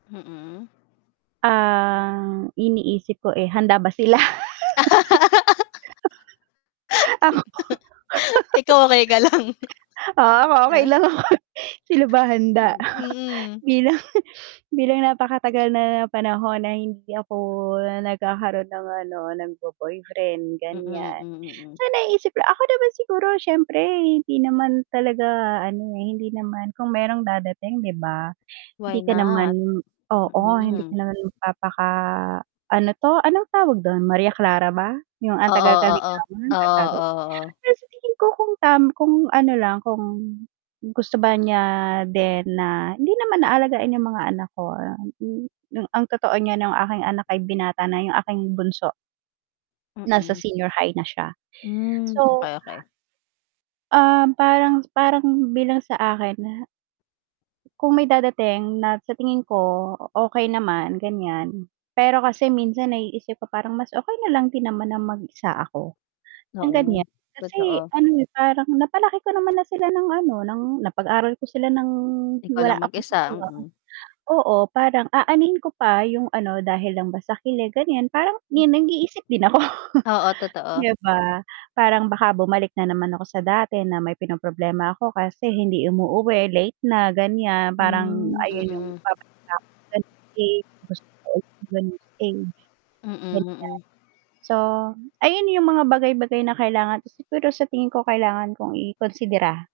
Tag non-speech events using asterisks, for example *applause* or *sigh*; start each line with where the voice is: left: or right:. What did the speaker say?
left: Mm.
right: Ang iniisip ko, eh, handa ba sila?
left: *laughs* *laughs* Ikaw okey ka lang.
right: *laughs* Ako, *laughs* ah, okey
left: Ah.
right: lang ako. Sila ba handa
left: Hmm, mm.
right: bilang bilang napakatagal na panahon na hindi ako nagkakaroon ng ano ng bo boyfriend,
left: Mm,
right: ganyan.
left: mm, mm.
right: So, naiisip ko ako naman siguro siyempre hindi naman talaga ano, eh, hindi naman kung merong dadating, 'di ba? Hindi
left: Why
right: ka naman
left: not?
right: oo, hindi ka
left: Mm.
right: naman magpapaka ah, ano 'to, anong tawag dun? Maria Clara ba? Yung ang
left: Oo,
right: tagal ka
left: oo.
right: ligawan
left: Oo,
right: *unintelligible*
left: oo, oo.
right: pero sa tingin ko kung tam kung ano lang kung gusto ba niya din na hindi naman na alagain yung mga anak ko, ang totoo niyan ang aking anak ay binata na yung aking bunso nasa
left: Mm.
right: senior high na siya.
left: Hmm,
right: So
left: okey, okey.
right: ah parang parang bilang sa akin na kung may dadating na sa tingin ko, okey naman, ganyan, pero kasi minsan naiisip ko parang mas okey nalang din naman na mag-isa ako ng, ganyan.
left: Oo,
right: Kasi
left: totoo.
right: ano, eh, parang napalaki ko naman na sila ng ano ng napag-aral ko sila ng
left: Ikaw
right: wala
left: lang
right: akong
left: mag-isa,
right: katuwang
left: mm.
right: oo, parang aanhin ko pa yung ano dahil lang ba sa kilig, ganyan, parang 'di nag-iisip din ako. *chuckles*
left: Oo, totoo.
right: 'Di ba parang baka bumalik na naman ako sa dati na may pinoproblema ako kasi hindi umuuwi, late na, ganyan. Parang
left: Hmm,
right: ayun yung
left: mm.
right: babalik ako sa ganyang stage, gusto ko ng ganyang stage,
left: Mm,
right: ganyan.
left: mm.
right: So, ayun yung mga bagay bagay na kailangan siguro sa tingin ko kailangan kong ikonsidera.